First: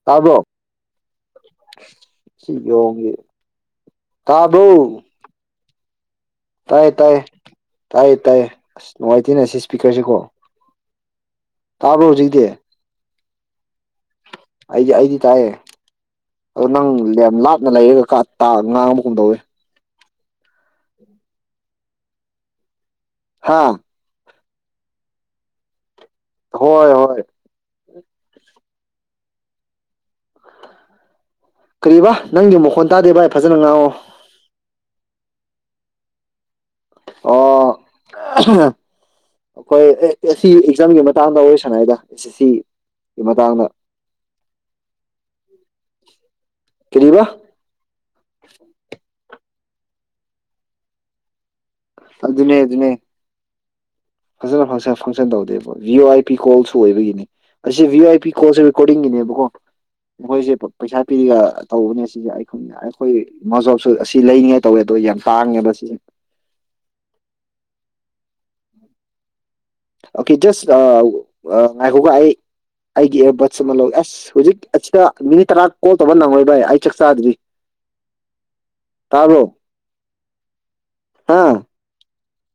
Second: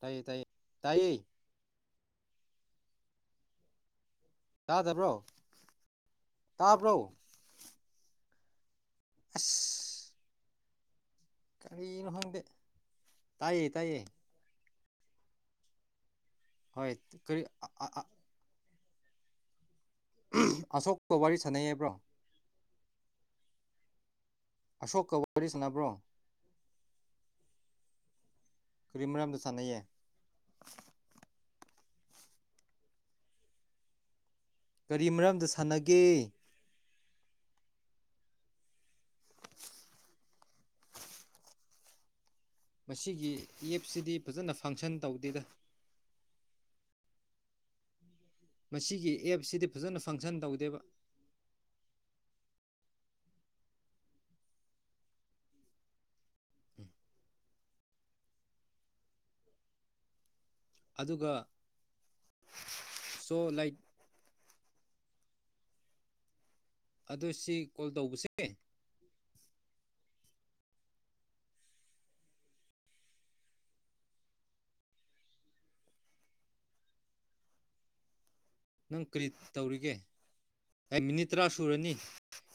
ꯇꯥꯏꯌꯦ ꯑꯗꯣ ꯇꯥꯏꯌꯦ ꯇꯥꯏꯌꯦ ꯁꯤꯦ ꯇꯥꯕ ꯇꯥꯗꯕ꯭ꯔꯣ ꯇꯥꯏ ꯇꯥꯕ꯭ꯔꯣ ꯇꯥꯏ ꯇꯥꯏ ꯇꯥꯏ ꯑꯁ ꯅꯨꯡꯉꯥꯏꯇꯦꯅꯦ ꯁꯤ ꯏꯁꯄꯤꯀꯔꯁꯤ ꯀꯣ ꯀꯔꯤꯅꯣꯍꯣꯏꯗꯤ ꯇꯥꯏꯌꯦ ꯇꯥꯏꯌꯦ ꯑꯩꯗꯤ ꯑꯗꯤ ꯀꯑꯌꯦ ꯑꯗꯨ ꯅꯪ ꯍꯣꯏ ꯀꯔꯤ ꯂꯥꯞꯅ ꯌꯦꯒ ꯀ ꯇ ꯉꯥꯡ ꯑꯃ ꯀꯨꯝ ꯇꯧꯏꯦ ꯑꯁꯣꯛꯄ ꯋꯥꯔꯤ ꯁꯥꯟꯅꯩꯑꯕ꯭ꯔꯣ ꯍꯥꯥ ꯑꯁꯣꯛꯀ ꯋꯥꯔꯤꯁꯤꯅꯕ꯭ꯔꯣ ꯍꯣꯏ ꯍꯣꯏ ꯀꯔꯤ ꯃꯔꯝꯗ ꯁꯥꯟꯅꯩꯌꯦ ꯀꯕꯥ ꯅꯪꯗꯤ ꯃꯈꯣꯟ ꯇꯥꯗꯦ ꯚ ꯑꯩ ꯐꯖꯅ ꯉꯥꯡꯑꯣ ꯀꯔꯤ ꯃꯔꯝꯗ ꯁꯥꯟꯅꯒꯦ ꯑꯣ ꯑꯩꯈꯣꯏ ꯁꯤ ꯑꯦꯛꯖꯥꯝꯒꯤ ꯃꯇꯥꯡꯗ ꯑꯣꯏꯔꯤꯁꯅꯏꯗ ꯑꯦꯁ ꯑꯦ ꯃꯁꯤꯒꯤ ꯑꯦꯞꯁꯤꯗꯤ ꯐꯖꯅ ꯐꯪꯁꯟ ꯇꯧꯗꯦꯗ ꯀꯔꯤꯕ ꯃꯁꯤꯒꯤ ꯑꯦꯞꯁꯤꯗ ꯐꯖꯅ ꯐꯪꯁꯟ ꯇꯧꯗꯦꯕ ꯑꯗꯨꯅꯦ ꯑꯗꯨꯅꯦ ꯐꯖꯅ ꯐꯁ ꯐꯪꯁꯟ ꯇꯧꯗꯦꯕ ꯚꯤꯌꯑꯣ ꯑꯥꯏ ꯄꯤ ꯀꯣꯜꯁꯨ ꯑꯣꯏꯕꯒꯤꯅꯦ ꯑꯁꯤ ꯚꯤꯌꯑꯣ ꯑꯥꯏ ꯄꯤ ꯀꯣꯜꯁ ꯔꯦꯀꯣꯔꯗꯤꯡꯒꯤꯅꯦꯕꯀꯣ ꯃꯈꯣꯏꯁꯦ ꯄꯩꯁꯥ ꯄꯤꯔꯤꯒ ꯑꯗꯨꯒ ꯇꯧꯕꯅꯦ ꯁꯤꯁꯦ ꯑꯩꯈꯣꯏ ꯑꯩꯈꯣꯏ ꯏ ꯁꯣ ꯂꯥꯏꯛ ꯃꯥꯖꯣꯞꯁꯨ ꯑꯁꯤ ꯂꯩꯅꯤꯉꯥꯏ ꯇꯧꯋꯦ ꯑꯗꯣ ꯌꯥꯝ ꯊꯥꯡꯉꯦꯁ ꯑꯣ ꯁꯤ ꯀꯣꯜ ꯇꯧꯕꯁꯦ ꯑꯣꯀꯦ ꯖꯁ ꯉꯥꯏꯈꯧꯒ ꯑꯩ ꯑꯩꯒꯤ ꯑꯦꯌꯥꯔꯕꯠꯁ ꯑꯃ ꯂꯧ ꯑꯁ ꯍꯧꯖꯤꯛ ꯑꯁꯤꯗ ꯃꯤꯅꯤꯠ ꯇꯔꯥ ꯀꯣꯜ ꯇꯧꯕ ꯅꯪꯉꯣꯏ ꯥꯏ ꯑꯩ ꯆꯥꯛ ꯆꯥꯗ꯭ꯔꯤ ꯅꯪ ꯀꯔꯤ ꯇꯥꯕ꯭ꯔꯣ ꯇꯧꯔꯤꯒꯦ ꯑꯩ ꯃꯤꯅꯤꯠ ꯍꯥ ꯇꯔꯥ ꯁꯨꯔꯅꯤ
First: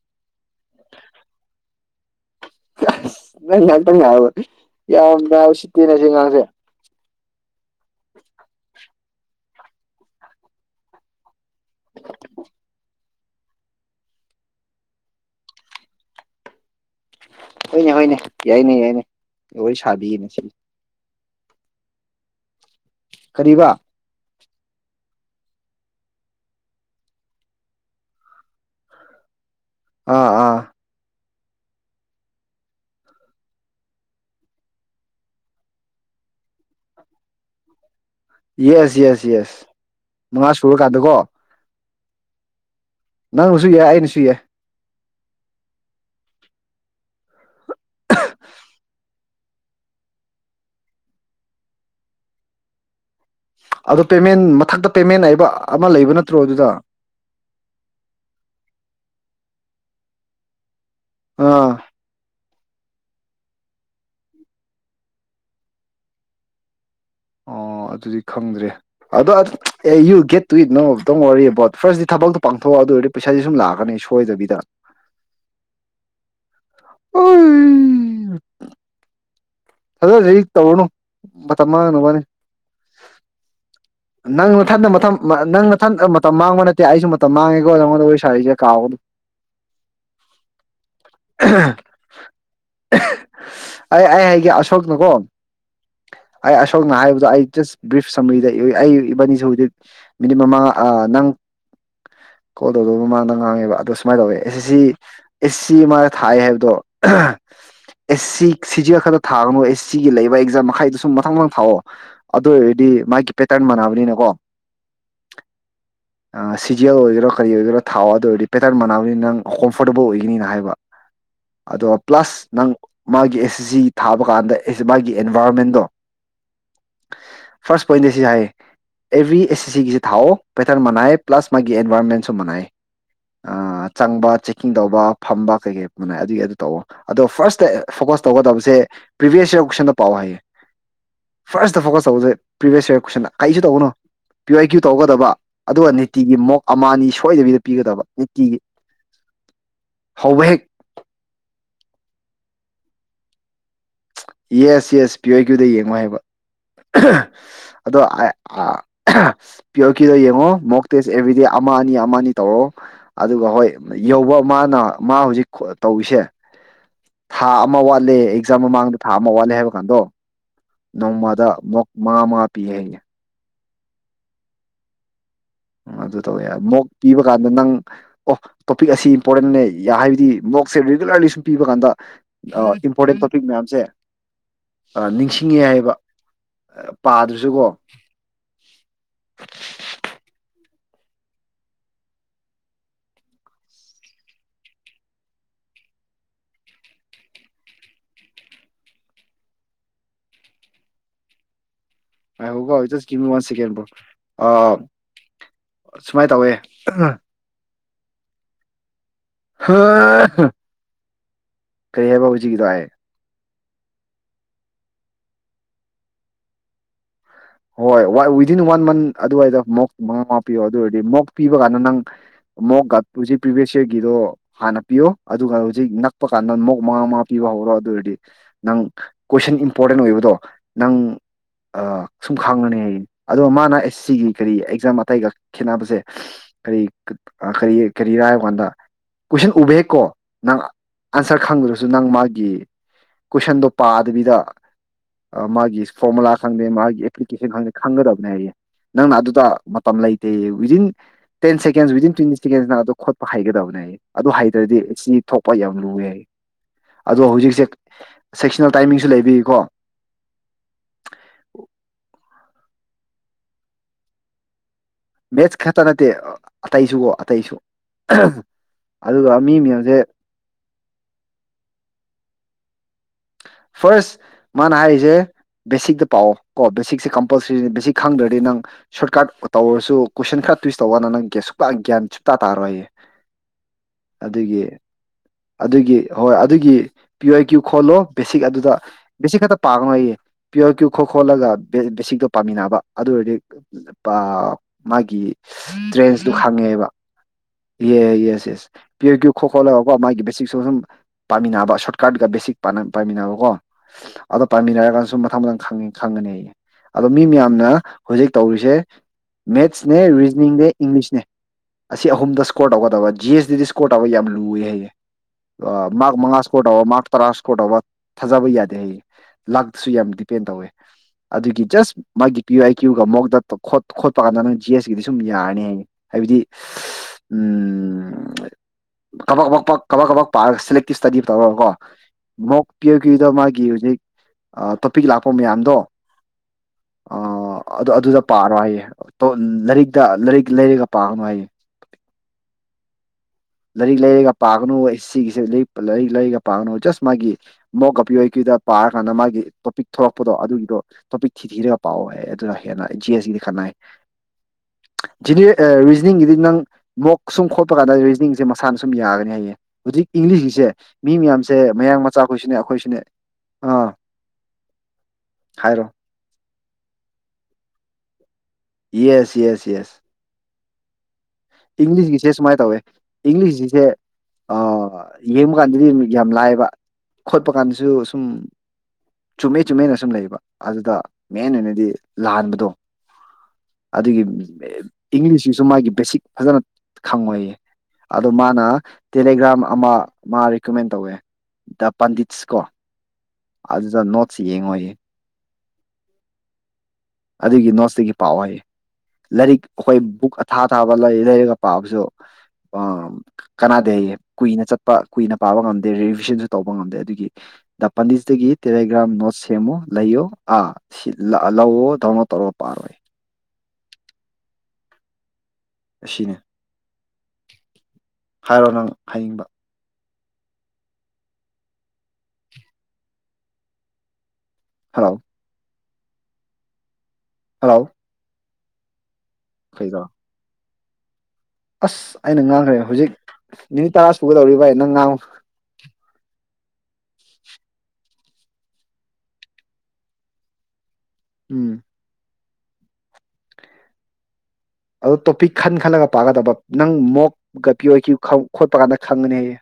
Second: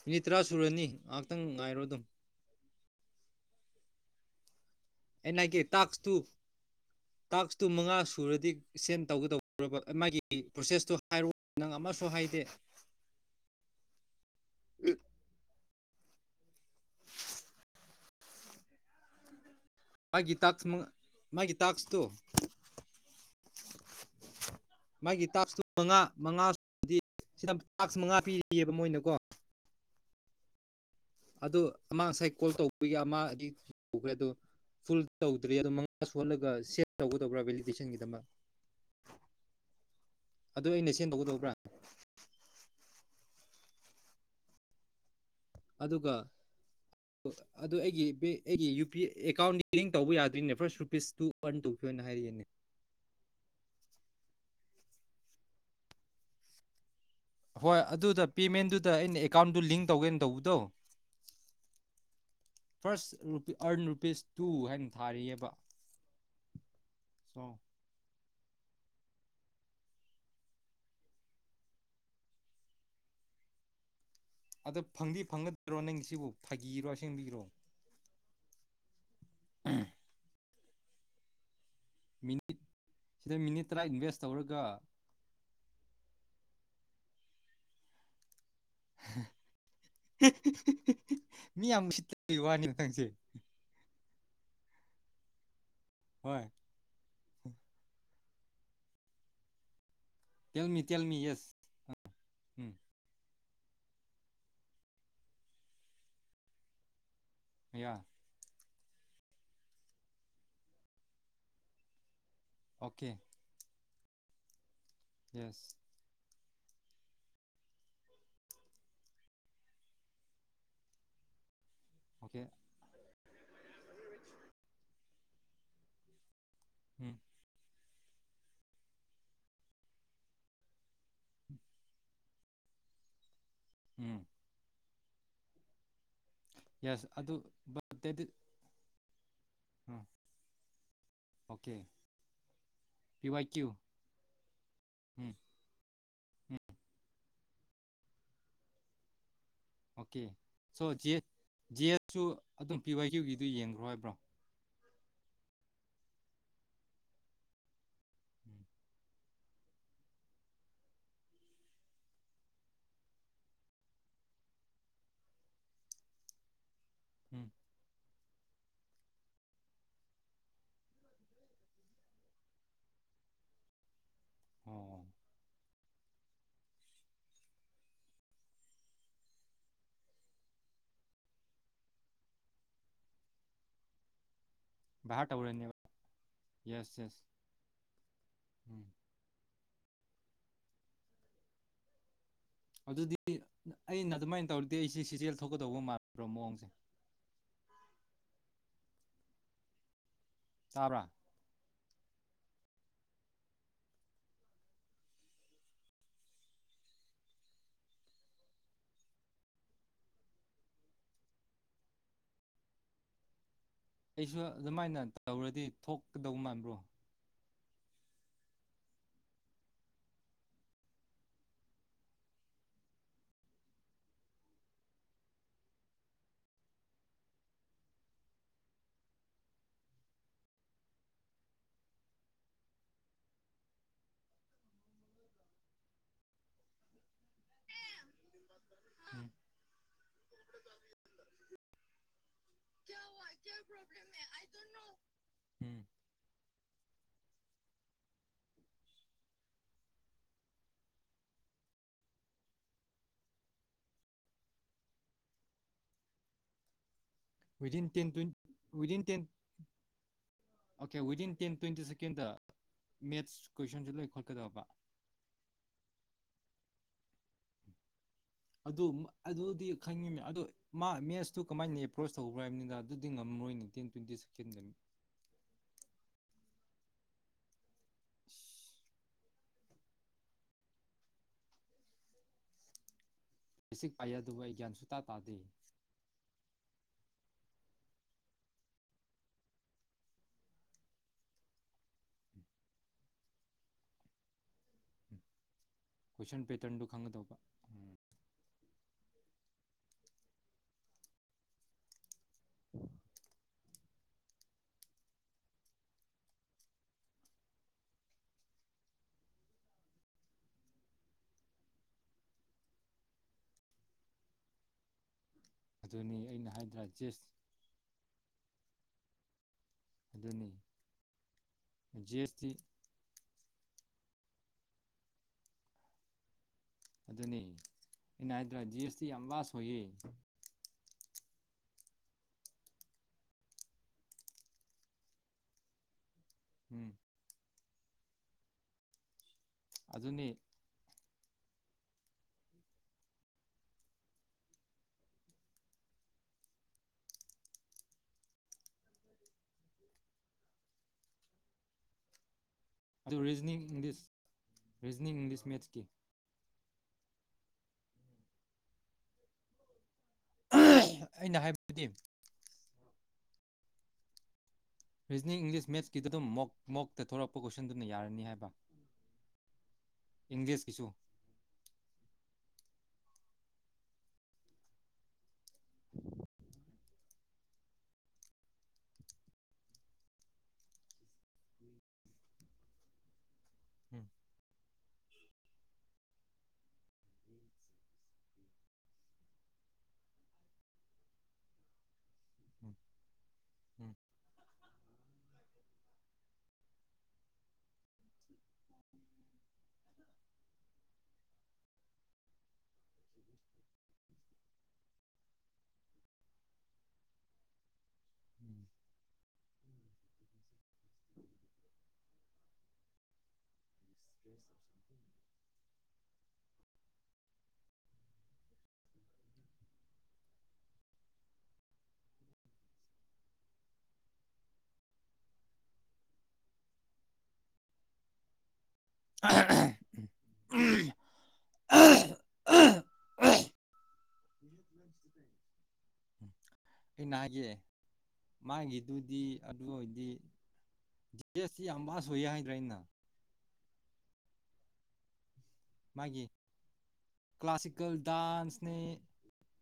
ꯃꯤꯅꯤꯠ ꯇꯔꯥ ꯁꯨꯔꯅꯤ ꯉꯥꯏꯍꯥꯛꯇꯪ ꯉꯥꯏꯔꯣ ꯑꯗꯨꯝ ꯅ ꯉꯇ ꯉ ꯌꯥꯝꯃꯦ ꯑꯩꯅ ꯍꯧ ꯍꯥꯏꯒꯦ ꯁꯤ ꯇꯤꯟꯅꯁꯤ ꯇꯥꯛꯁꯇꯨ ꯉꯥꯡꯁꯦ ꯇꯥꯛꯁꯇꯨ ꯃꯉꯥ ꯁꯨꯔꯗꯤ ꯁꯦꯟ ꯇꯧꯒꯗꯔꯕ ꯃꯥꯒꯤ ꯄ꯭ꯔꯣꯁꯦꯁꯇꯣ ꯍꯥꯏꯔ ꯅꯪ ꯑꯃꯁꯨ ꯍꯥꯏꯗꯦ ꯌꯦ ꯍꯣꯏꯅꯦ ꯍꯣꯏꯅꯦ ꯌꯥꯏꯅꯦ ꯌꯥꯏꯅꯦ ꯑꯣꯏꯔꯤ ꯁꯕꯤꯅꯦ ꯃꯥꯒꯤ ꯁꯤ ꯇꯥꯛꯁ ꯃꯥꯒꯤ ꯇꯥꯛꯁꯇꯣ ꯀꯕꯥ ꯃꯥꯒꯤ ꯇꯥꯛꯁꯇꯨ ꯃꯉꯥ ꯃꯉꯥ ꯁꯤꯗ ꯇꯥꯛꯁ ꯃꯉꯥ ꯄꯤꯔꯤꯑꯕ ꯃꯣꯏꯅꯀꯣ ꯑꯥ ꯑꯥ ꯑꯗ ꯑꯃ ꯉꯁꯥꯏ ꯀꯣꯜ ꯇꯧꯕꯒꯤ ꯑꯃ ꯇꯧꯈ꯭ꯔꯦ ꯑꯣ ꯐꯨꯜ ꯇꯧꯗ꯭ꯔꯤ ꯑ ꯃꯉꯥ ꯁꯣꯍꯜꯂꯒ ꯁꯦꯞ ꯇꯧꯒꯗꯧꯕ꯭ꯔꯥ ꯚꯦꯂꯤꯗꯦꯁꯟꯒꯤꯗꯃꯛ ꯌꯦꯁ ꯌꯦꯁ ꯌꯦꯁ ꯃꯉꯥ ꯁꯨꯔꯀꯥꯟꯗꯀꯣ ꯁꯠ ꯁꯠ [inaudible] ꯅꯪꯅꯁꯨ ꯌꯥꯏ ꯑꯩꯅꯁꯨ ꯌꯥꯏ ꯑꯗꯨꯒ ꯑꯗꯨ ꯑꯩꯒꯤ ꯑꯩꯒꯤ ꯌꯨ ꯄꯤ ꯑꯦꯀꯥꯎꯟꯒꯤ ꯂꯡ ꯇꯧꯕ ꯌꯥꯗ꯭ꯔꯤꯅꯦ ꯐꯥꯔꯁ ꯔꯨꯄꯤꯁꯇꯨ ꯑꯔꯟ ꯇꯧꯈꯤꯕꯣꯅ ꯍꯥꯏꯔꯛꯑꯦꯅꯦ ꯑꯗꯨ ꯄꯦꯃꯦꯟ ꯃꯊꯛꯇ ꯄꯦꯃꯦꯟ ꯍꯥꯏꯕ ꯑꯃ ꯂꯩꯕ ꯅꯠꯇ꯭ꯔꯣ ꯑꯗꯨꯗ ꯍꯣꯏ ꯑꯗꯨꯗ ꯄꯦꯃꯦꯟꯗꯨꯗ ꯑꯩꯅ ꯑꯦꯀꯥꯎꯟꯗꯨ ꯂꯤꯡ ꯇꯧꯒꯦꯅ ꯇꯧꯕꯗꯣ ꯑꯥ ꯐꯥꯔꯁ ꯑꯔꯟ ꯔꯨꯄꯤꯁ ꯇꯨ ꯍꯥꯏꯅ ꯊꯥꯔꯤꯑꯕ ꯁ ꯑꯣ ꯑꯗꯨꯗꯤ ꯈꯪꯗ꯭ꯔꯦ ꯑꯗꯣ ꯑꯦ ꯌꯨ ꯒꯦꯠ ꯇꯨ ꯏꯠ ꯅꯪꯇꯪ ꯋꯥꯔꯤ ꯑꯦꯕꯥꯎꯠ ꯐꯥꯔꯁꯤ ꯊꯕꯛꯇꯣ ꯄꯥꯡꯊꯣꯛꯑꯣ ꯑꯗꯨ ꯑꯣꯏꯔꯗꯤ ꯄꯩꯁꯥꯗꯤ ꯁꯨꯝ ꯂꯑꯀꯅꯤ ꯁ ꯑꯗꯣ ꯐꯪꯗꯤ ꯐꯪꯒꯗ꯭ꯔꯣ ꯅꯪ ꯁꯤꯕꯨ ꯐꯥꯒꯤꯔꯣꯁꯦꯡꯕꯤꯔꯣ ꯐꯗꯣ ꯇꯧꯅ ꯃꯤꯅꯤꯠ ꯁꯤꯗ ꯃꯤꯅꯤꯠ ꯇꯔꯥ ꯏꯟꯚꯦꯁ ꯇꯧꯔꯒ ꯅꯪꯅ ꯊꯟꯗ ꯃꯇꯝ ꯅꯪꯅ ꯊꯟꯗ ꯃꯇꯝ ꯃꯥꯡꯕꯅ ꯇꯦ ꯑꯩꯁꯨ ꯃꯇꯝ ꯃꯥꯡꯉꯦꯣ ꯑꯣꯥꯉꯣꯟꯗ ꯑꯣꯏꯣꯏ ꯁꯥꯔꯤꯁꯦ ꯀꯥꯎꯒꯅꯨ ꯃꯤ ꯌꯥꯝ ꯨ ꯁꯤꯠꯇ ꯋꯥꯅꯤ ꯃꯇꯥꯡꯁꯦ ꯑꯁꯣꯛ ꯅꯀꯣ ꯑ ꯑꯁ ꯍꯥꯏꯁꯐ ꯁꯤꯗ ꯑꯩꯕꯅꯤꯁꯤꯗ ꯃꯤꯅꯤꯠ ꯇꯦꯜꯃꯤ ꯃꯃꯥꯡ ꯇꯦꯜꯃꯤ ꯅꯪ ꯌꯦꯁ ꯀꯣꯜ ꯎꯝ ꯇꯧꯗꯧꯕ ꯃꯃꯥꯡ ꯅꯪ ꯉꯥꯡꯉꯦꯕ ꯑꯗꯣ ꯁꯨꯃꯥꯏꯅ ꯇꯧꯋꯦ ꯑꯦꯁ ꯁꯤ ꯑꯦꯁ ꯁꯤ ꯃꯥꯅ ꯊꯥꯛꯑ ꯍꯥꯏꯕꯗꯣ ꯌꯥ ꯑꯦꯁꯤ ꯁꯤꯁꯤꯒ ꯈꯛꯇ ꯊꯥꯒꯅꯨ ꯑꯦꯁ ꯁꯤꯒꯤ ꯂꯩꯕ ꯑꯦꯛꯖꯥꯝ ꯃꯈꯥꯏꯗꯨꯣ ꯁꯨꯝ ꯃꯊꯪ ꯃꯊꯪ ꯊꯥꯛꯑꯣ ꯑꯗꯨꯗ ꯏꯗꯤ ꯑꯣꯀꯦ ꯃꯥꯒꯤ ꯇꯟ ꯃꯥꯟꯅꯕꯅꯤꯅ ꯀꯣ ꯌꯦꯁ ꯁꯤꯖꯦꯜ ꯑꯣꯏꯒꯦꯔꯥ ꯀꯔꯤ ꯑꯣꯏꯒꯦꯔꯥ ꯊꯥꯋꯥꯗ ꯑꯣꯏꯔꯗꯤ ꯄꯦꯇꯔꯟ ꯃꯅꯥꯕꯅꯤ ꯅꯪ ꯀꯣꯝꯐꯣꯔꯇꯦꯕꯜ ꯑꯣꯏꯒꯅꯤꯅ ꯍꯥꯏꯕ ꯑꯗꯣ ꯄ꯭ꯂꯁ ꯑꯣꯀꯦ ꯅꯪ ꯃꯥꯒꯤ ꯑꯦꯁ ꯖꯤ ꯊꯥꯕ ꯀꯥꯟꯗ ꯃꯥꯒꯤ ꯑꯦꯟꯚꯥꯏꯔꯣꯟꯃꯦꯟꯗꯣ ꯎꯝ ꯐꯁꯣꯁ ꯁꯤꯁꯦ ꯍꯥꯏꯌꯦ ꯑꯦꯚ꯭ꯔꯤ ꯑꯦꯁ ꯑꯦ ꯁꯤꯒꯤꯁꯦ ꯊꯥꯛꯑꯣ ꯕꯦꯇꯔꯟ ꯃꯅꯥꯌꯦ ꯄ꯭ꯂꯁ ꯃꯥꯒꯤ ꯑꯦꯟꯚꯥꯏꯔꯣꯟꯃꯦꯟꯁꯨ ꯃꯥꯟꯅꯥꯩ ꯎꯝ ꯆꯪꯕ ꯆꯦꯛꯀꯤꯡ ꯇꯧꯕ ꯐꯝꯕ ꯀꯩꯀꯩ ꯃ ꯑꯗꯨꯒꯤ ꯇꯧ ꯌꯦꯁ ꯑꯗꯣ ꯑꯗꯨ ꯐꯥꯔꯁꯇ ꯕꯠ ꯗꯦꯠ ꯐꯣꯀꯁ ꯏ ꯇꯧꯒꯗꯕꯁꯦ ꯄ꯭ꯔꯤꯚꯤꯌꯁ ꯏꯔ ꯀꯨꯣꯏꯁꯟꯗ ꯎꯝ ꯄꯥꯎ ꯍꯥꯏꯌꯦ ꯑꯣꯀꯦ ꯐꯥꯔꯁꯇ ꯐꯣꯀꯁ ꯇꯧꯕꯁꯦ ꯄ꯭ꯔꯤꯚꯤꯌꯁ ꯄꯤ ꯏꯌꯥꯔ ꯋꯥꯏ ꯀꯩꯁꯨ ꯀ꯭ꯌꯨ ꯇꯧꯕꯅꯨ ꯄꯤꯨ ꯀ꯭ꯌꯨ ꯎꯝ ꯇꯧꯒꯗꯕ ꯑꯗꯨꯒ ꯅꯤꯇꯤꯒꯤ ꯃꯣꯛ ꯑꯃ ꯁꯣꯏꯗꯕꯤꯗ ꯄꯤꯒꯗꯕ ꯅꯤꯇꯤꯒꯤ ꯑꯣꯀꯦ ꯍꯧꯕ ꯍꯦꯛ ꯁꯣꯖꯤ ꯖꯤ ꯑꯦꯁꯁꯨ ꯑꯗꯨꯝ ꯄꯤꯏ ꯀ꯭ꯌꯒꯤꯗꯨ ꯌꯦꯡ꯭ꯔꯣ ꯍꯥꯏꯕ꯭ꯔꯣ ꯌꯦꯁ ꯌꯦꯁ ꯄꯤꯌꯣꯔ ꯀ꯭ꯌꯨꯗ ꯌꯦꯡꯉꯣ ꯍꯥꯏꯕ ꯑꯗꯣ ꯎꯝ ꯄꯤꯌꯣꯔ ꯀ꯭ꯌꯨꯗ ꯌꯦꯡꯉꯣ ꯃꯣꯛ ꯇꯦꯁ ꯑꯦꯕ꯭ꯔꯤꯗꯦ ꯑꯃ ꯑꯅꯤ ꯑꯃ ꯑꯅꯤ ꯇꯧꯔꯣ ꯑꯗꯨꯒ ꯍꯣꯏ ꯌꯧꯕ ꯃꯥꯅ ꯃꯥ ꯍꯧꯖꯤꯛ ꯇꯧꯔꯤꯁꯦ ꯎꯝ ꯍꯥꯥ ꯑꯃ ꯋꯥꯠꯂꯦ ꯑꯦꯛꯖꯥꯝ ꯃꯥꯥꯡ ꯊꯥ ꯑꯃ ꯋꯥꯠꯂꯦ ꯍꯥꯏꯕ ꯀꯥꯟꯗꯣ ꯅꯣꯡꯃꯗ ꯑꯃꯛ ꯃꯉꯥ ꯃꯉꯥ ꯄꯤꯌꯦ ꯍꯌꯦꯌꯦꯦ ꯑꯣ ꯑꯗꯨ ꯇꯧꯋꯦ ꯃꯣꯛ ꯄꯤꯕ ꯀꯥꯟꯗ ꯅꯪ ꯑꯣ ꯇꯣꯄꯤꯛ ꯑꯁꯤ ꯏꯝꯄꯣꯔꯇꯦꯟꯅꯦ ꯍꯥꯏꯕꯗꯤ ꯃꯣꯛꯁꯦ ꯔꯤꯒꯨꯂꯔꯂꯤ ꯁꯨꯝ ꯄꯤꯕ ꯀꯥꯟꯗ ꯏꯝꯄꯣꯔꯇꯦꯟ ꯇꯣꯄꯤꯛ ꯃꯌꯥꯝꯁꯦ ꯚꯍꯥꯔ ꯅꯤꯡꯁꯤꯡꯉꯦ ꯇꯧꯔꯅꯦꯕ ꯍꯥꯏꯕ ꯌꯦꯁ ꯌꯦꯁ ꯄꯥꯗ꯭ꯔꯁꯨꯀꯣ ꯎꯝ ꯑꯗꯨꯗꯤ ꯑꯩꯅ ꯑꯗꯨꯃꯥꯏꯅ ꯇꯧꯔꯗꯤ ꯑꯩꯁꯦ ꯁꯤꯆꯦꯜ ꯊꯣꯛꯀꯗꯧꯕ ꯃꯥꯥꯟꯕ꯭ꯔꯣ ꯃꯑꯣꯡꯁꯦ ꯇꯥꯕ꯭ꯔꯥ ꯍꯥꯏ ꯍꯣ ꯖꯁꯃꯤ ꯋꯥꯟ ꯁꯦꯀꯦꯟ ꯐꯣ ꯑ ꯁꯨꯃꯥꯏ ꯇꯧꯋꯦ ꯀꯔꯤ ꯍꯥꯏꯕꯥꯎꯖꯤ ꯀꯗꯣꯑ ꯑꯩꯁꯨ ꯑꯗꯨꯃꯥꯏꯅ ꯇꯧꯔꯗꯤ ꯊꯣꯛꯀꯗꯧꯕ ꯃꯥꯟꯕ꯭ꯔꯣ ꯍꯣꯏ ꯋꯤꯗꯤꯟ ꯋꯥꯟ ꯃꯟ ꯑꯗꯨꯋꯥꯏꯗꯣ ꯃꯣꯛ ꯃꯉꯥ ꯃꯉꯥ ꯄꯤꯌꯣ ꯑꯗꯨ ꯑꯣꯏꯔꯗꯤ ꯃꯣꯛ ꯄꯤꯕ ꯀꯥꯟꯗ ꯅꯪ ꯃꯣꯛꯀ ꯍꯧꯖꯤꯛ ꯄ꯭ꯔꯤꯚꯤꯁ ꯌꯌꯥꯔꯒꯤꯗꯣ ꯍꯥꯟꯅ ꯄꯤꯌꯣ ꯑꯗꯨꯒ ꯍꯧꯖꯤꯛ ꯅꯛꯄ ꯀꯥꯟꯗ ꯃꯣꯛ ꯃꯉꯥ ꯃꯉꯥ ꯄꯤꯕ ꯍꯧꯔꯣ ꯑꯗꯨ ꯑꯣꯏꯔꯗꯤ ꯅꯪ ꯀꯣꯏꯁꯟ ꯏꯝꯄꯣꯔꯇꯦꯟ ꯑꯣꯏꯕꯗꯣ ꯅꯪ ꯁꯨꯝ ꯈꯥꯡꯅꯅꯤ ꯍꯥꯏꯅꯤ ꯑꯗꯨꯒꯣ ꯃꯥꯅ ꯑꯦꯁ ꯁꯤꯒꯤ ꯀꯔꯤ ꯑꯦꯛꯖꯥꯝ ꯑꯇꯩꯒ ꯈꯦꯠꯅꯕꯁꯦ ꯀꯔꯤ ꯀꯔꯤ ꯀꯔꯤꯔꯥ ꯍꯥꯏꯕ ꯀꯥꯟꯗ ꯎꯝ ꯀꯣꯏꯏꯁꯟ ꯎꯕ ꯍꯦꯛꯀꯣ ꯅꯪ ꯑꯟꯁꯔ ꯈꯪꯗ꯭ꯔꯁꯨ ꯅꯪ ꯃꯥꯒꯤ ꯀꯣꯏꯁꯟꯗꯣ ꯄꯥꯗꯕꯤꯗ ꯃꯥꯒꯤ ꯎꯝ ꯐꯣꯔꯃꯨꯂꯥ ꯈꯪꯗꯦ ꯃꯥꯒꯤ ꯈꯪꯒꯗꯕꯅꯦ ꯑꯩꯌꯦ ꯅꯪꯅ ꯑꯗꯨꯗ ꯃꯇꯝ ꯂꯩꯇꯦ within ten second within twenty seconds ꯑꯗꯨ ꯈꯣꯠꯄ ꯍꯩꯒꯗꯕꯅꯦ ꯑꯩ ꯑꯗꯨ ꯍꯩꯗ꯭ꯔꯗꯤ ꯁꯤ ꯊꯣꯛꯄ ꯌꯥꯝ ꯂꯨꯑꯦ ꯋ ꯇꯋ ꯂꯩꯕꯤꯀꯣ ꯇꯋ ꯇꯦꯟ ꯇ꯭ꯋꯦꯟꯇꯤ ꯁꯦꯀ ꯃꯦꯠꯁ ꯀꯣꯏꯁꯟꯁꯨ ꯂꯣꯏ ꯈꯣꯠꯀꯗꯧꯕ ꯃꯦꯆ ꯈꯦꯇ ꯅ ꯑꯇꯁ ꯑꯇꯏꯁꯨ ꯑꯗꯨ ꯑꯗꯨꯗꯤ ꯈꯪꯉꯤꯅꯤ ꯑꯗꯨ ꯃꯥ ꯃꯦꯠꯁꯇꯨ ꯀꯃꯥꯏꯅ ꯑꯦꯄ꯭ꯔꯣꯁ ꯇꯧꯕ ꯅꯤ ꯐꯥꯔꯁ ꯃꯥꯅ ꯍꯥꯏꯔꯤꯁꯦ ꯕꯦꯁꯤꯛꯇ ꯄꯥꯎꯑꯣ ꯀꯣ ꯦꯁꯛꯁꯤ ꯀꯝꯄꯜꯁꯔꯤꯦꯁ ꯈꯪꯗ꯭ꯔꯗꯤ ꯅꯪ ꯁꯣꯔꯠꯀꯥꯠ ꯇꯧꯔꯁꯨ ꯀꯣꯏꯁꯟ ꯈꯔ ꯇꯨꯋꯁ ꯇꯧꯕꯥꯟꯅ ꯅꯪ ꯁꯨꯛꯇꯇꯥ ꯒ꯭ꯌꯥꯟ ꯁꯨꯇꯥ ꯇꯥꯔꯣꯏꯌꯦ ꯄꯁꯤꯛ ꯄꯥꯏ ꯑꯗꯨꯕꯨ ꯑꯩ ꯑꯗꯨꯒꯤ ꯒ꯭ꯌꯥꯟ ꯁꯨ ꯇ ꯇꯥꯗꯦ ꯑꯗꯨꯒꯤ ꯍꯣꯏ ꯑꯗꯨꯒꯤ ꯄꯤꯌꯣꯔ ꯀ꯭ꯌꯨ ꯈꯣꯜꯂꯣ ꯕꯦꯁꯤꯛ ꯑꯗꯨꯗ ꯕꯦꯁꯤꯛ ꯈꯛꯇ ꯄꯥꯉꯌꯦ ꯄꯤꯌꯣꯔ ꯀ꯭ꯌꯨ ꯈ ꯈꯣꯜꯂꯒ ꯕꯦꯁꯤꯛꯇꯣ ꯄꯥꯝꯃꯤꯟꯅꯕ ꯑꯗꯨ ꯑꯣꯏꯔꯗꯤ ꯃꯥꯒꯤ ꯇ꯭ꯔꯦꯟꯁꯇꯣ ꯀꯣꯏꯁꯟ ꯄꯦꯇꯔꯟꯗꯨ ꯈꯪꯉꯦꯕ ꯈꯪꯒꯗꯧꯕ ꯎꯝ ꯌꯦ ꯌꯦꯁ ꯌꯦꯁ ꯄꯨ ꯀꯌꯨ ꯁꯨꯈꯂ ꯍ ꯃꯥꯒꯤ ꯕꯦꯁꯤꯛ ꯑꯗꯨꯝ ꯄꯥꯃꯤꯟꯅꯕ ꯁꯣꯔꯠ ꯀꯠ ꯕꯦꯁꯤꯛ ꯄꯥꯏꯃꯤꯟꯅꯕ ꯀꯣ ꯑꯗꯣ ꯄꯥꯏꯃꯤꯟꯅꯔꯀꯥꯟꯁꯨ ꯃꯊꯪ ꯃꯊꯪꯪꯉ ꯈꯪꯒꯅꯤ ꯍꯥꯏꯌꯦ ꯑꯗꯣ ꯃꯤ ꯃꯌꯥꯝꯅ ꯍꯧꯖꯤꯛ ꯇꯧꯔꯤꯁꯦ ꯃꯦꯠꯁꯅꯦ ꯔꯤꯖꯅꯤꯡꯅꯦ ꯏꯪꯂꯤꯁꯅꯦ ꯑꯁꯤ ꯑꯍꯨꯝꯗ ꯏꯁꯀꯣꯔ ꯇꯧꯒꯗꯕ ꯖꯤ ꯑꯦꯁ ꯗꯤ ꯏꯁꯀꯣꯔ ꯇꯧꯕ ꯌꯥꯝ ꯂꯨꯏ ꯍꯥꯏꯌꯦ ꯑꯦ ꯃꯥꯔ ꯑꯗꯨꯅꯤ ꯃꯉꯥ ꯑꯩꯅ ꯁ꯭ꯀꯣꯔꯠ ꯍꯥꯏꯗ꯭ꯔꯥ ꯇꯧꯕ ꯃꯥꯔꯛ ꯖꯦꯁ ꯇꯔꯥ ꯁꯀꯣꯔꯠꯧꯕ ꯊꯥꯖꯕ ꯌꯥꯗꯦ ꯑꯩ ꯂꯥꯛꯇꯁꯨ ꯌꯥꯝ ꯗꯤꯄꯦꯟ ꯑꯗꯨꯅꯤ ꯇꯧꯋꯦ ꯑꯗꯨꯒꯤ ꯖꯁ ꯃꯥꯒꯤ ꯖꯦꯁꯇꯤ ꯄꯤꯌꯨ ꯑꯥꯏ ꯀ꯭ꯌꯨꯒ ꯃꯨꯗ ꯈꯣꯠꯄ ꯀꯥꯟꯗ ꯅꯪ ꯖꯤ ꯑꯦꯁ ꯀꯗꯤ ꯁꯨꯝ ꯌꯥꯔꯅꯤ ꯍꯥꯏꯌꯦ ꯍꯥꯏꯕꯗꯤ ꯑꯗꯨꯅꯤ ꯎꯝ ꯑꯩꯅ ꯍꯥꯏꯗ꯭ꯔꯥ ꯖꯤ ꯑꯦꯁ ꯇꯤ ꯌꯥꯝ ꯋꯥ ꯁ ꯑꯣꯏꯌꯦ ꯀꯕꯥ ꯀꯕꯥꯛ ꯄꯔꯁꯦ ꯏꯁꯇꯥꯗꯤ ꯏꯧꯔꯒꯀꫭ ꯃꫭꯛ ꯄꯤꯌ꯭ꯔꯒꯤꯗ ꯃꯥꯒꯤ ꯍꯧꯖꯤꯛ ꯇꯣꯄꯤꯛ ꯂꯥꯛꯄ ꯃꯌꯥꯝꯗꯣ ꯎꯝ ꯑꯥ ꯑꯗꯨ ꯑꯗꯨꯗ ꯄꯥꯔꯣ ꯍꯥꯏꯌꯦ ꯎꯝ ꯂꯥꯏꯔꯤꯛꯇ ꯑꯗꯨꯅꯤ ꯂꯥꯏꯔꯤꯛ ꯂꯩꯔꯒ ꯄꯥꯒꯅꯨ ꯌꯥꯏꯌꯦ ꯂꯥꯏꯔꯤꯛ ꯂꯩꯔꯒ ꯄꯥꯒꯅꯨ ꯁꯤꯒꯤꯖꯦ ꯂꯥꯏꯔꯤꯛ ꯂꯩꯔꯒ ꯄꯥꯒꯅꯨ ꯖꯁ ꯃꯥꯒꯤ ꯃꯣꯛ ꯑꯃꯤꯌ꯭ꯔꯒꯤꯗ ꯄꯥꯔꯀꯥꯟꯗ ꯃꯥꯒꯤ ꯇꯣꯄꯤꯛ ꯊꫭꯂꯛꯄꯗꯣ ꯑꯗꯨꯒꯤꯗꯣ ꯇꯣꯄꯤꯛ ꯊꯤꯊꯤꯔꯒ ꯄꯥꯎ ꯍꯥꯏꯌꯦ ꯑꯗꯨꯅ [unintelligible] ꯖꯤ ꯑꯗꯨ ꯑꯦꯁ ꯀꯤꯗꯤ ꯔꯤꯖꯅꯤꯡ ꯈꯅꯩ ꯏꯪꯂꯤꯁ ꯔꯤꯖꯅꯤꯡ ꯖꯤ ꯏꯪꯂꯤꯁ ꯃꯦꯠꯁꯀꯤ ꯔꯤꯖꯅꯤꯡꯒꯤꯗꯤ ꯅꯪ ꯃꯣꯛꯁꯨꯝ ꯈꯣꯠꯄ ꯀꯥꯟꯗꯥ ꯁꯦ ꯃꯁꯥꯅ ꯁꯨꯝ ꯌꯥꯒꯅꯤ ꯍꯥꯏꯌꯦ ꯍꯧꯖꯤꯛ ꯏꯪꯂꯤꯁꯀꯤꯁꯦ ꯃꯤ ꯑꯩꯅ ꯃꯌꯥꯝꯁꯦ ꯍꯥꯏꯕꯗꯤ ꯃꯌꯥꯡi ꯃꯆꯥꯈꯣꯏꯁꯨꯅꯦ ꯑꯩꯈꯣꯏ [unintelligible] ꯑꯥ ꯔꯤꯖꯅꯤꯡ ꯏꯪꯂꯤꯁ ꯍꯥꯏꯔꯣ ꯃꯦꯠꯁꯀꯤꯗ ꯑꯗꯨꯝ ꯃꯣꯛ ꯃꯣꯛꯇ ꯊꫭꯂꯛꯄ ꯀꯣꯏꯁꯟꯗꯨꯅ ꯌꯥꯔꯅꯤ ꯍꯥꯏꯕ ꯌꯦꯁ ꯌꯦꯁ ꯌꯦꯁ ꯏꯪꯂꯤꯁꯀꯤꯁꯨ ꯏꯪꯂꯤꯁꯀꯤꯁꯦ ꯁꯨꯃꯥꯏꯅ ꯇꯧꯋꯦ ꯏꯪꯂꯤꯁꯀꯤꯁꯦ ꯑ ꯌꯦꯡꯕ ꯀꯥꯟꯗꯗꯤ ꯌꯥꯝ ꯂꯥꯏꯕ ꯈꯣꯠꯄ ꯀꯥꯟꯗꯁꯨ ꯁꯨꯝ ꯆꯨꯝꯃꯦ ꯆꯨꯝꯃꯦꯅ ꯁꯨꯝ ꯂꯩꯕ ꯑꯗꯨꯗ ꯃꯦꯟ ꯑꯣꯏꯅꯗꯤ ꯂꯥꯟꯕꯗꯣ ꯎꯝ ꯑꯗꯨꯒꯤ [unintelligible] ꯏꯪꯂꯤꯁꯀꯤꯁꯨꯨ ꯃꯥꯒꯤ ꯕꯦꯁꯤꯛ ꯐꯖꯅ ꯈꯪꯉꯣꯌꯦ ꯑꯗꯣ ꯃꯥꯅ ꯇꯦꯂꯦꯒ꯭ꯔꯥꯝ ꯑꯃ ꯃꯥ ꯔꯤꯀꯃꯦꯟ ꯇꯧꯋꯦ ꯗ ꯄꯟꯗꯤꯠꯁ ꯀꯣ ꯎꯝ ꯎꯝ ꯑꯗꯨꯗ ꯅꯣꯠꯁ ꯌꯦꯡꯉꯣꯏꯌꯦ ꯑꯗꯨꯒꯤ ꯅꯣꯠꯁꯇꯒꯤ ꯄꯥꯑꯣ ꯍꯥꯏꯌꯦ ꯂꯥꯏꯔꯤꯛ ꯑꯩꯈꯣꯏ ꯕꯨꯛ ꯑꯊꯥ ꯑꯊꯥꯕ ꯂꯥꯏꯔꯤꯛ ꯂꯩꯔꯒ ꯄꯥꯕꯁꯨ ꯀꯅꯥꯗ ꯍꯌꯦ ꯀꯨꯏꯅ ꯆꯠꯄ ꯀꯨꯏꯅ ꯄꯥꯕ ꯉꯝꯗꯦ ꯔꯤꯚꯤꯖꯟꯁꯨ ꯇꯧꯕ ꯉꯝꯗꯦ ꯑꯗꯨꯒꯤ ꯗ ꯄꯟꯗꯤꯁꯇꯒꯤ ꯎꯝ ꯇꯦꯂꯦꯒ꯭ꯔꯥꯝ ꯅꯣꯠ ꯁꯦꯝꯃꫭ ꯂꯩꯌꫭ ꯑ ꯁꯤ ꯑ ꯂꯧꯋꫭ ꯗꯥꯎꯂꫭꯠ ꯇꯧꯔꯥ ꯄꯥꯔꯣ [unintelligible] ꯑꯁꯤꯅꯦ ꯍꯥꯏꯔꯣ ꯅꯪ ꯍꯅꯤꯡꯕ ꯍꯜꯂꯣ ꯍꯜꯂꯣ [unintelligible] ꯈꯩꯔ [unintelligible] ꯑꯁ ꯑꯩꯅ ꯉꯥꯡꯈ꯭ꯔꯦ ꯍꯧꯖꯤꯛ ꯅꯤꯌꯨ ꯇꯥꯀꯁ ꯄꯨꯨꯒꯗꯧꯔꯤꯕ ꯚꯥꯏ ꯅꯪ ꯉꯥꯡꯉꫭ ꯑꯩꯅ ꯍꯥꯏꯒꯦ ꯃꯥꯒꯤꯗꯨꯗꯤ ꯑꯗꯨ ꯑꯣꯏꯗꯤ ꯖꯤ ꯄꯤ ꯑꯦꯁ ꯁꯦ ꯌꯝ ꯎꯝ ꯕꯥꯁ ꯇ꯭ꯔꯦꯅꯥ ꯑꯗꫭ ꯇꯣꯄꯤꯛ ꯈꯟ ꯈꯜꯂꯒ ꯃꯥꯒꯤ ꯄꯥꯒꯗꯕ ꯅꯪ ꯃꯣꯛꯀ ꯄꯤ ꯀ꯭ꯂꯥꯁꯤꯀꯦꯜ ꯋꯥꯏ ꯀꯤꯌꯨ ꯈꯣꯠꯄ ꯀꯥꯟꯗ ꯗꯥꯟꯁꯅꯦ ꯈꯪꯒꯅꯤ ꯍꯥꯏꯌꯦ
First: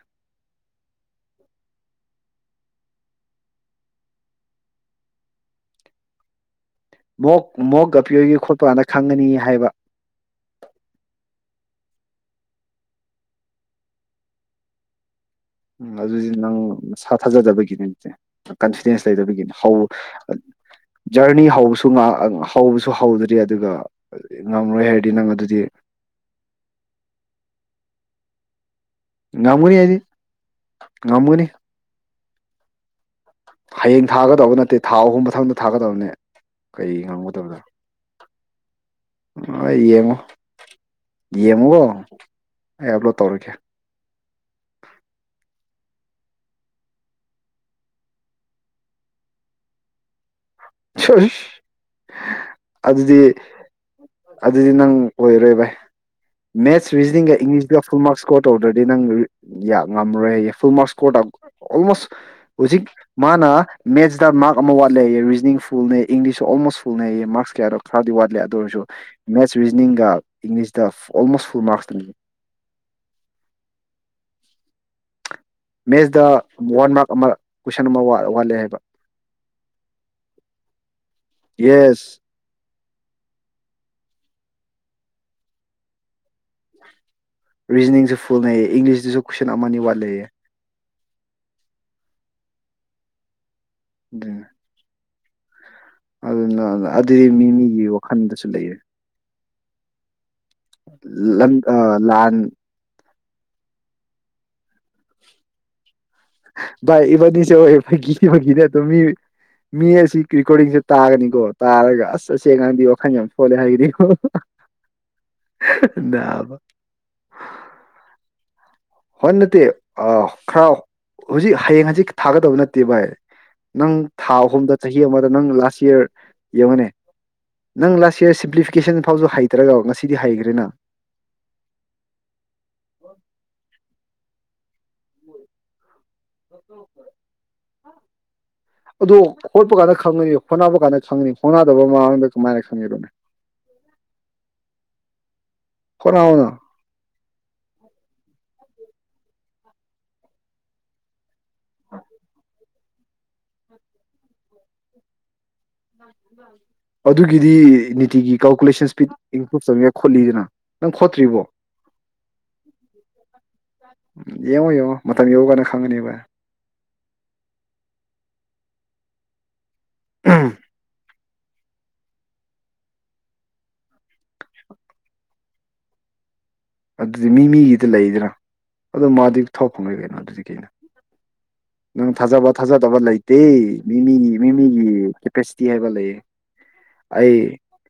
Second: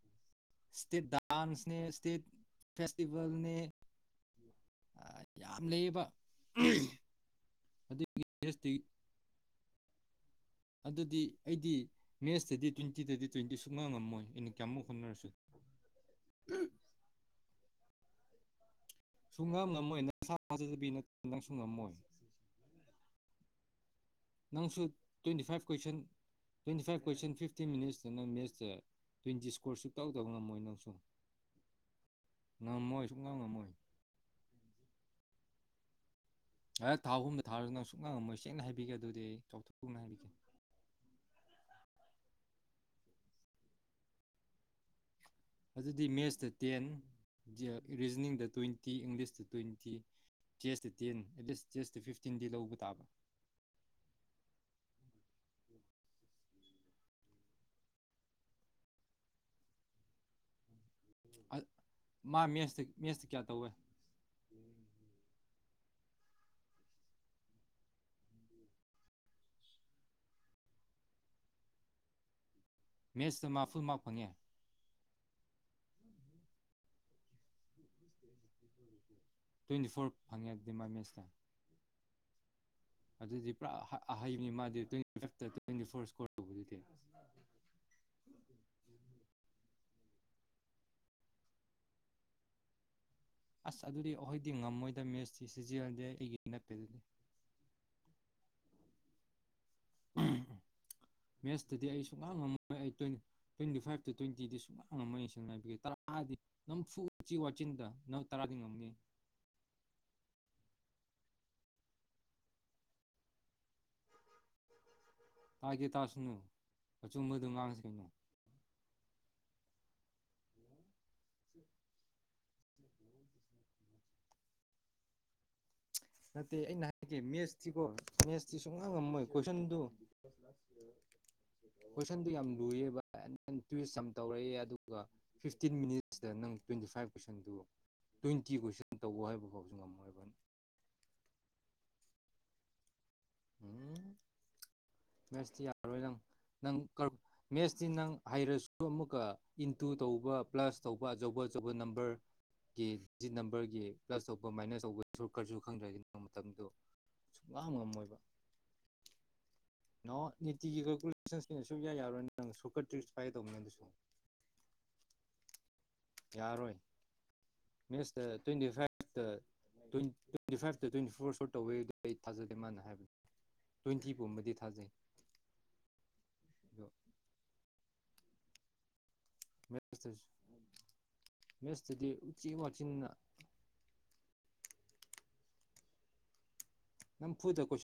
ꯏꯁꯇꯦꯠ ꯗꯥꯟꯁꯅꯦ ꯏꯁꯇꯦꯠ ꯐꯦꯁꯇꯤꯚꯦꯜꯅꯦ ꯑ ꯌꯥꯝ ꯂꯩꯌꯦꯕ ꯃꯣꯛ ꯃꯣꯛ ꯑꯄꯤꯌ꯭ꯔꯒꯤ ꯈꯣꯠꯄ ꯀꯥꯟꯗ ꯈꯪꯒꯅꯤ ꯍꯥꯏꯕ ꯑꯗꯨꯗꯤ ꯑꯩꯗꯤ ꯃꯦꯁꯇꯗꯤ ꯇ꯭ꯋꯦꯟꯇꯤꯗꯗꯤ ꯇ꯭ꯋꯦꯟꯇꯤ ꯁꯨꯛꯉ ꯉꯝꯃꯣꯏ ꯑꯩꯅ ꯀꯌꯥꯃꯨꯛ ꯍꯣꯠꯅꯔꯁꯤ ꯎꯝ ꯑꯗꯨꯗꯤ ꯅꯪ ꯅꯁꯥ ꯊꯥꯖꯗꯕꯒꯤꯅꯦꯦꯀꯟ ꯁꯨꯡꯉꯝ ꯉꯝꯃꯣꯏ ꯅꯁꯥ ꯊꯥꯖꯗꯕꯤ ꯅꯠꯇꯅ ꯖꯔꯅꯤ ꯅꯪꯁꯨ ꯍꯧꯕ ꯉꯝꯃꯣꯏ ꯍꯧꯕꯁꯨ ꯍꯧꯗꯅ ꯗ ꯑꯗꯨꯒ ꯅꯪꯁꯨ ꯉꯝꯔꯣꯏ ꯍꯥꯏꯔꯗꯤ ꯅꯪ ꯇ꯭ꯋꯦꯟꯇꯤ ꯑꯗꯨꯗꯤ five question twenty five question fifty minutes ꯅ ꯃꯦꯁ ꯉꯝꯒꯨꯅꯤ ꯍꯥꯏꯗꯤ ꯉꯝꯒꯅꯤ ꯉꯝꯃꯣꯏ ꯁꯨꯛꯉꯝ ꯉꯝꯃꯣꯏ ꯍꯌꯦꯡ ꯊꯥꯒꯗꯧꯕ ꯅꯠꯇꯦ ꯊꯥ ꯑꯍꯨꯝ ꯃꯊꯕ ꯊꯥꯒꯗꯕꯅꯤ ꯍ ꯊꯥꯍꯨꯝꯗ ꯊꯥꯔꯁꯨ ꯅꯪ ꯁꯨꯛꯪꯉꯝꯃꯣꯏ ꯁꯦꯡꯅ ꯍꯥꯏꯕꯤꯒꯗ ꯑ ꯏꯃ ꯏꯃꯒꯣ ꯑꯩ ꯑꯞꯂꯣꯗ ꯇꯧꯔꯒꯦ ꯑꯗꯨꯗꯤ ꯃꯦꯠꯁꯇ ꯇꯦꯟ ꯔꯤꯖꯅꯤꯡꯗ ꯇ꯭ꯋꯦꯟꯇꯤ ꯏꯪꯂꯤꯁꯇ ꯇ꯭ꯋꯦꯟꯇꯤ ꯆꯦꯁꯇꯨ ꯇꯦꯟ ꯑꯦꯠꯂꯤꯁ ꯆꯦꯁꯇꯨ ꯐꯤꯐꯇꯤꯟꯗꯤ ꯂꯧꯕ ꯇꯥꯕ ꯑꯗꯨꯗꯤ ꯑꯗꯨꯗꯤ ꯅꯪ ꯑꯣꯏꯔꯣꯏ ꯚꯥꯏ ꯃꯦꯠꯁ ꯔꯤꯖꯅꯤꯡꯒ ꯏꯪꯂꯤꯁꯀ ꯐꯨꯜ ꯃꯥꯔꯛꯁ ꯏꯁꯀꯣꯔ ꯇꯧꯗ꯭ꯔꯗꯤ ꯅꯪ ꯉꯝꯃꯔꯣꯏ ꯍꯥꯏꯌꯦ ꯐꯨꯜ ꯃꯥꯔꯛꯁ ꯑꯣꯜꯃꯣꯁ ꯃꯥ ꯃꯦꯠꯁꯇ ꯍꯧꯖꯤꯛ ꯃꯦꯠꯁꯇ ꯀꯌꯥ ꯃꯥꯅ ꯇꯧꯋꯦ ꯃꯦꯠꯁꯇ ꯃꯥꯔꯛ ꯑꯃ ꯋꯥꯠꯂꯦ ꯔꯤꯖꯅꯤꯡ ꯐꯨꯜꯅꯦ ꯏꯪꯂꯤꯁꯁꯨ ꯑꯣꯜꯃꯣꯁ ꯐꯨꯜꯅꯦꯩꯌꯦ ꯃꯥꯔꯛꯁ ꯀꯌꯥꯗꯣ ꯈꯔꯗꯤ ꯋꯥꯠꯂꯦ ꯑꯗꯨ ꯑꯣꯏꯔꯁꯨ ꯃꯦꯠꯁ ꯔꯤꯖꯅꯤꯡꯒ ꯏꯪꯂꯤꯁꯇ ꯑꯣꯜꯃꯣꯁ ꯐꯨꯜ ꯃꯥꯔꯛꯁꯇꯅꯦ ꯃꯦꯠꯁꯇ ꯃꯥ ꯐꯨꯜ ꯃꯥꯔꯛ ꯐꯪꯉꯦ ꯃꯦꯠꯁꯇ ꯋꯥꯟ ꯃꯥꯔꯛ ꯑꯃ ꯀꯣꯏꯁꯟ ꯑꯃ ꯋꯥꯠꯂꯦ ꯍꯥꯏꯕ ꯇ꯭ꯋꯦꯟꯇꯤ ꯐꯣꯔ ꯐꯪꯉꯦꯛꯇꯗꯤ ꯃꯥꯏ ꯃꯦꯁꯇ ꯌꯦꯁ ꯑꯗꯨꯗꯤ ꯄꯨꯔꯥ ꯍꯩꯕꯅꯤ ꯃꯥꯗꯤ ꯇ꯭ꯋꯦꯟꯇꯤ ꯐꯤꯇ ꯇ꯭ꯋꯦꯟꯇꯤ ꯐꯣꯔ ꯏꯁꯀꯣꯔ ꯇꯧꯕꯗꯨꯗꯤ ꯔꯤꯖꯅꯤꯡꯁꯨ ꯂꯩꯦ ꯑꯁ ꯑꯗꯨꯗꯤ ꯑꯗꯨꯅ ꯑꯩꯈꯣꯏꯗꯤ ꯉꯝꯃꯣꯏꯗꯕ ꯃꯦꯁꯇ ꯑꯗꯨꯅ ꯑꯗꯨꯗꯤ ꯃꯤ ꯃꯤꯒꯤ ꯋꯥꯈꯜꯗꯁꯨ ꯂꯩꯌꯦ ꯃꯦꯠꯁꯇꯗꯤ ꯑꯩ ꯁꯨꯡꯂꯥꯡ ꯂꯥꯟ ꯉꯝꯃꯣꯏ ꯑꯩ ꯇꯣꯏꯅꯤ ꯇ꯭ꯋꯦꯟꯇꯤ ꯐꯥꯏꯚ ꯇ꯭ꯦꯟꯇꯤꯗꯤ ꯁꯨꯥꯏꯅ ꯑꯪꯝꯕꯅꯤ ꯁ ꯉꯥꯏꯕꯤꯒꯦ ꯇꯔꯥꯗꯤ ꯚꯥꯏ ꯅꯝꯐꯨꯆꯤ ꯏꯕꯥꯅꯤꯁꯦ ꯍꯣꯏ ꯋꯥꯆꯤꯟꯗ ꯐꯥꯒꯤ ꯅꯪ ꯇꯔꯥꯗꯤ ꯐꯥꯒꯤꯅꯦ ꯑꯗꯨꯝ ꯉꯝꯅꯤ ꯃꯤ ꯃꯤ ꯑꯁꯤ ꯔꯦꯀꯣꯔꯗꯤꯡꯁꯦ ꯇꯥꯒꯅꯤꯀꯣ ꯇꯥꯔꯒ ꯑꯁ ꯑꯁꯦꯡꯉꯗꯤ ꯋꯥꯈꯜ ꯌꯥꯝ ꯁꯣꯜꯂꯦ ꯍꯥꯏꯒꯅꯤꯀꯣ ꯇꯥꯒꯦ ꯇꯥꯁꯤꯅꯨ ꯅꯥꯕ ꯑꯆꯨꯝꯕꯗꯣ ꯉꯥꯡꯁꯤ ꯀꯩꯅꯣ ꯍ ꯅꯠꯇ ꯑ ꯈꯥꯎ ꯍꯧꯖꯤꯛ ꯍꯌꯦꯡ ꯍꯧꯖꯤꯛ ꯊꯥꯒꯗꯕ ꯅꯠꯇꯦ ꯚꯥꯏ ꯅꯪ ꯊꯥ ꯑꯍꯨꯝꯗ ꯆꯍꯤ ꯑꯃꯗ ꯅꯪ ꯂꯥꯁ ꯌꯔ ꯅꯠꯇꯦ ꯑꯩꯅ ꯌꯦꯡꯉꯨꯅꯦ ꯍꯥꯏꯒꯦ ꯃꯦꯠꯁꯇꯤꯀꯣ ꯅꯪ ꯂꯥꯁ ꯌꯔ ꯃꯦꯠꯁꯇꯤ ꯁꯨꯡꯉꯥꯡ ꯁꯤꯝꯄ꯭ꯂꯤꯐꯤꯀꯦꯁꯟ ꯉꯝꯃꯣꯏ ꯐꯥꯎꯁꯨ ꯍꯩꯇ꯭ꯔꯒ ꯀꯣꯏꯁꯟꯗꯨ ꯉꯁꯤꯗꯤ ꯍꯩꯈ꯭ꯔꯦꯅ ꯀꯣꯏꯁꯟꯗꯨ ꯌꯥꯝ ꯂꯨꯏꯌꯦꯕ ꯇꯧꯔꯛꯑꯦ ꯑꯗꯨꯒ ꯐꯤꯐꯇꯤꯟ ꯃꯤꯅꯤꯠ ꯁꯤꯗ ꯅꯪ ꯇ꯭ꯋꯦꯟꯇꯤ ꯐꯥꯏꯚ ꯀꯣꯏꯁꯟꯗꯨ ꯇ꯭ꯋꯦꯟꯇꯤ ꯀꯣꯏꯁꯟ ꯇꯧ ꯍꯥꯏꯕ ꯐꯥꯎꯁꯨ ꯉꯝꯃꯣꯏꯕ ꯁꯪꯅꯤ ꯈꯣꯡꯅꯗꯕ ꯃꯃꯥꯡꯗ ꯀꯃꯥꯏꯅ ꯁꯪꯉꯕꯣꯅꯦ ꯎꯝ ꯃꯦꯁꯇꯤ ꯌꯥꯔꯣꯏ ꯅꯪ ꯍꯣꯠꯅꯧꯅ ꯅꯪ ꯀꯔꯞ ꯃꯦꯁꯇꯤ ꯅꯪ ꯍꯩꯔꯁꯨ ꯑꯗꯨ ꯑꯃꯨꯛꯀ ꯏꯟꯇꯨ ꯇꯧꯕ ꯄ꯭ꯂꯁ ꯇꯧꯕ ꯑꯆꯧꯕ ꯑꯆꯧꯕ ꯅꯝꯕꯔꯒꯤ ꯗꯤꯖꯤꯠ ꯅꯝꯕꯔꯒꯤ ꯄ꯭ꯂꯁ ꯇꯧꯕ ꯃꯥꯏꯅꯁ ꯇꯧꯕꯒꯤ ꯀꯔꯤꯁꯨ ꯈꯪꯗ꯭ꯔꯒꯤꯅꯪ ꯃꯇꯝꯗꯣ ꯁꯨꯡ ꯑꯗꯨꯒꯤꯗꯤ ꯉꯝ ꯉꯝꯃꯣꯏꯕ ꯅꯤꯇꯤꯒꯤ ꯀꯥꯜꯀꯨꯂꯦꯁꯟ ꯏꯁꯄꯤꯠ ꯏꯟꯀ꯭ꯔꯨꯕ ꯇꯧꯅꯤꯡꯉꯥꯏ ꯅꯣꯠ ꯈꯣꯠꯂꯤꯌꯦꯅ ꯅꯤꯇꯤꯒꯤ ꯅꯪ ꯈꯣꯠꯇ꯭ꯔꯤꯕꯣ ꯀꯜꯀꯨꯂꯦꯁꯟꯁꯤꯅ ꯁꯨꯡꯌꯥ ꯌꯥꯔꯣꯏ ꯅꯪ ꯁꯣꯔꯠꯀꯠ ꯇ꯭ꯔꯤꯛꯁ ꯇ꯭ꯔꯥꯏ ꯇꯧꯕꯅꯦ ꯑꯗꯨꯁꯨ ꯌꯦꯡꯉꯣ ꯌꯦꯡꯉꯣ ꯃꯇꯝ ꯌꯧꯉꯀꯥꯟꯗ ꯈꯪꯒꯅꯤ ꯌꯥꯔꯣꯏ ꯃꯤꯅꯤꯏꯇ ꯇ꯭ꯋꯦꯟꯇꯤ ꯐꯥꯏꯑ ꯇ ꯇꯨꯋꯦꯟꯇꯤ ꯐꯥꯏꯚ ꯇꯨ ꯇꯨꯋꯦꯟꯇꯤ ꯐꫭꯔꯁ [unintelligible] ꯊꯥꯖꯗꯦ ꯃꯥꯅ ꯍꯥꯏꯕꯗꫭ ꯇ꯭ꯋꯦꯟꯇꯤ ꯒꯨꯝꯕꯗꯤ ꯊꯥꯖꯩ ꯑꯗꯣ ꯑꯗꯨꯗꯤ ꯃꯤ ꯃꯤꯒꯤꯗꯤ ꯂꯩꯗꯅꯥ ꯑꯗꯣ ꯃꯥ ꯊꯥꯎ ꯐꯪꯉꯌꫭꯏ ꯃꯦꯠꯁꯇ ꯀꯩꯅꯣ ꯑꯗꯨꯗꯤ ꯀꯩꯅ ꯃꯦꯠꯁꯇꯗꯤ ꯅꯪ ꯊꯥꯖꯕ ꯎꯆꯤ ꯊꯥꯖꯗꯕ ꯋꯥꯆꯤꯟꯅ ꯂꯩꯇꯦ ꯃꯤꯃꯤꯒꯤ ꯃꯤꯃꯤꯒꯤ ꯀꯦꯄꯦꯁꯤꯇꯤ ꯍꯥꯏꯕ ꯂꯩꯌꯦ ꯑꯩ ꯅꯜꯐꯨꯗꯀꫭꯏ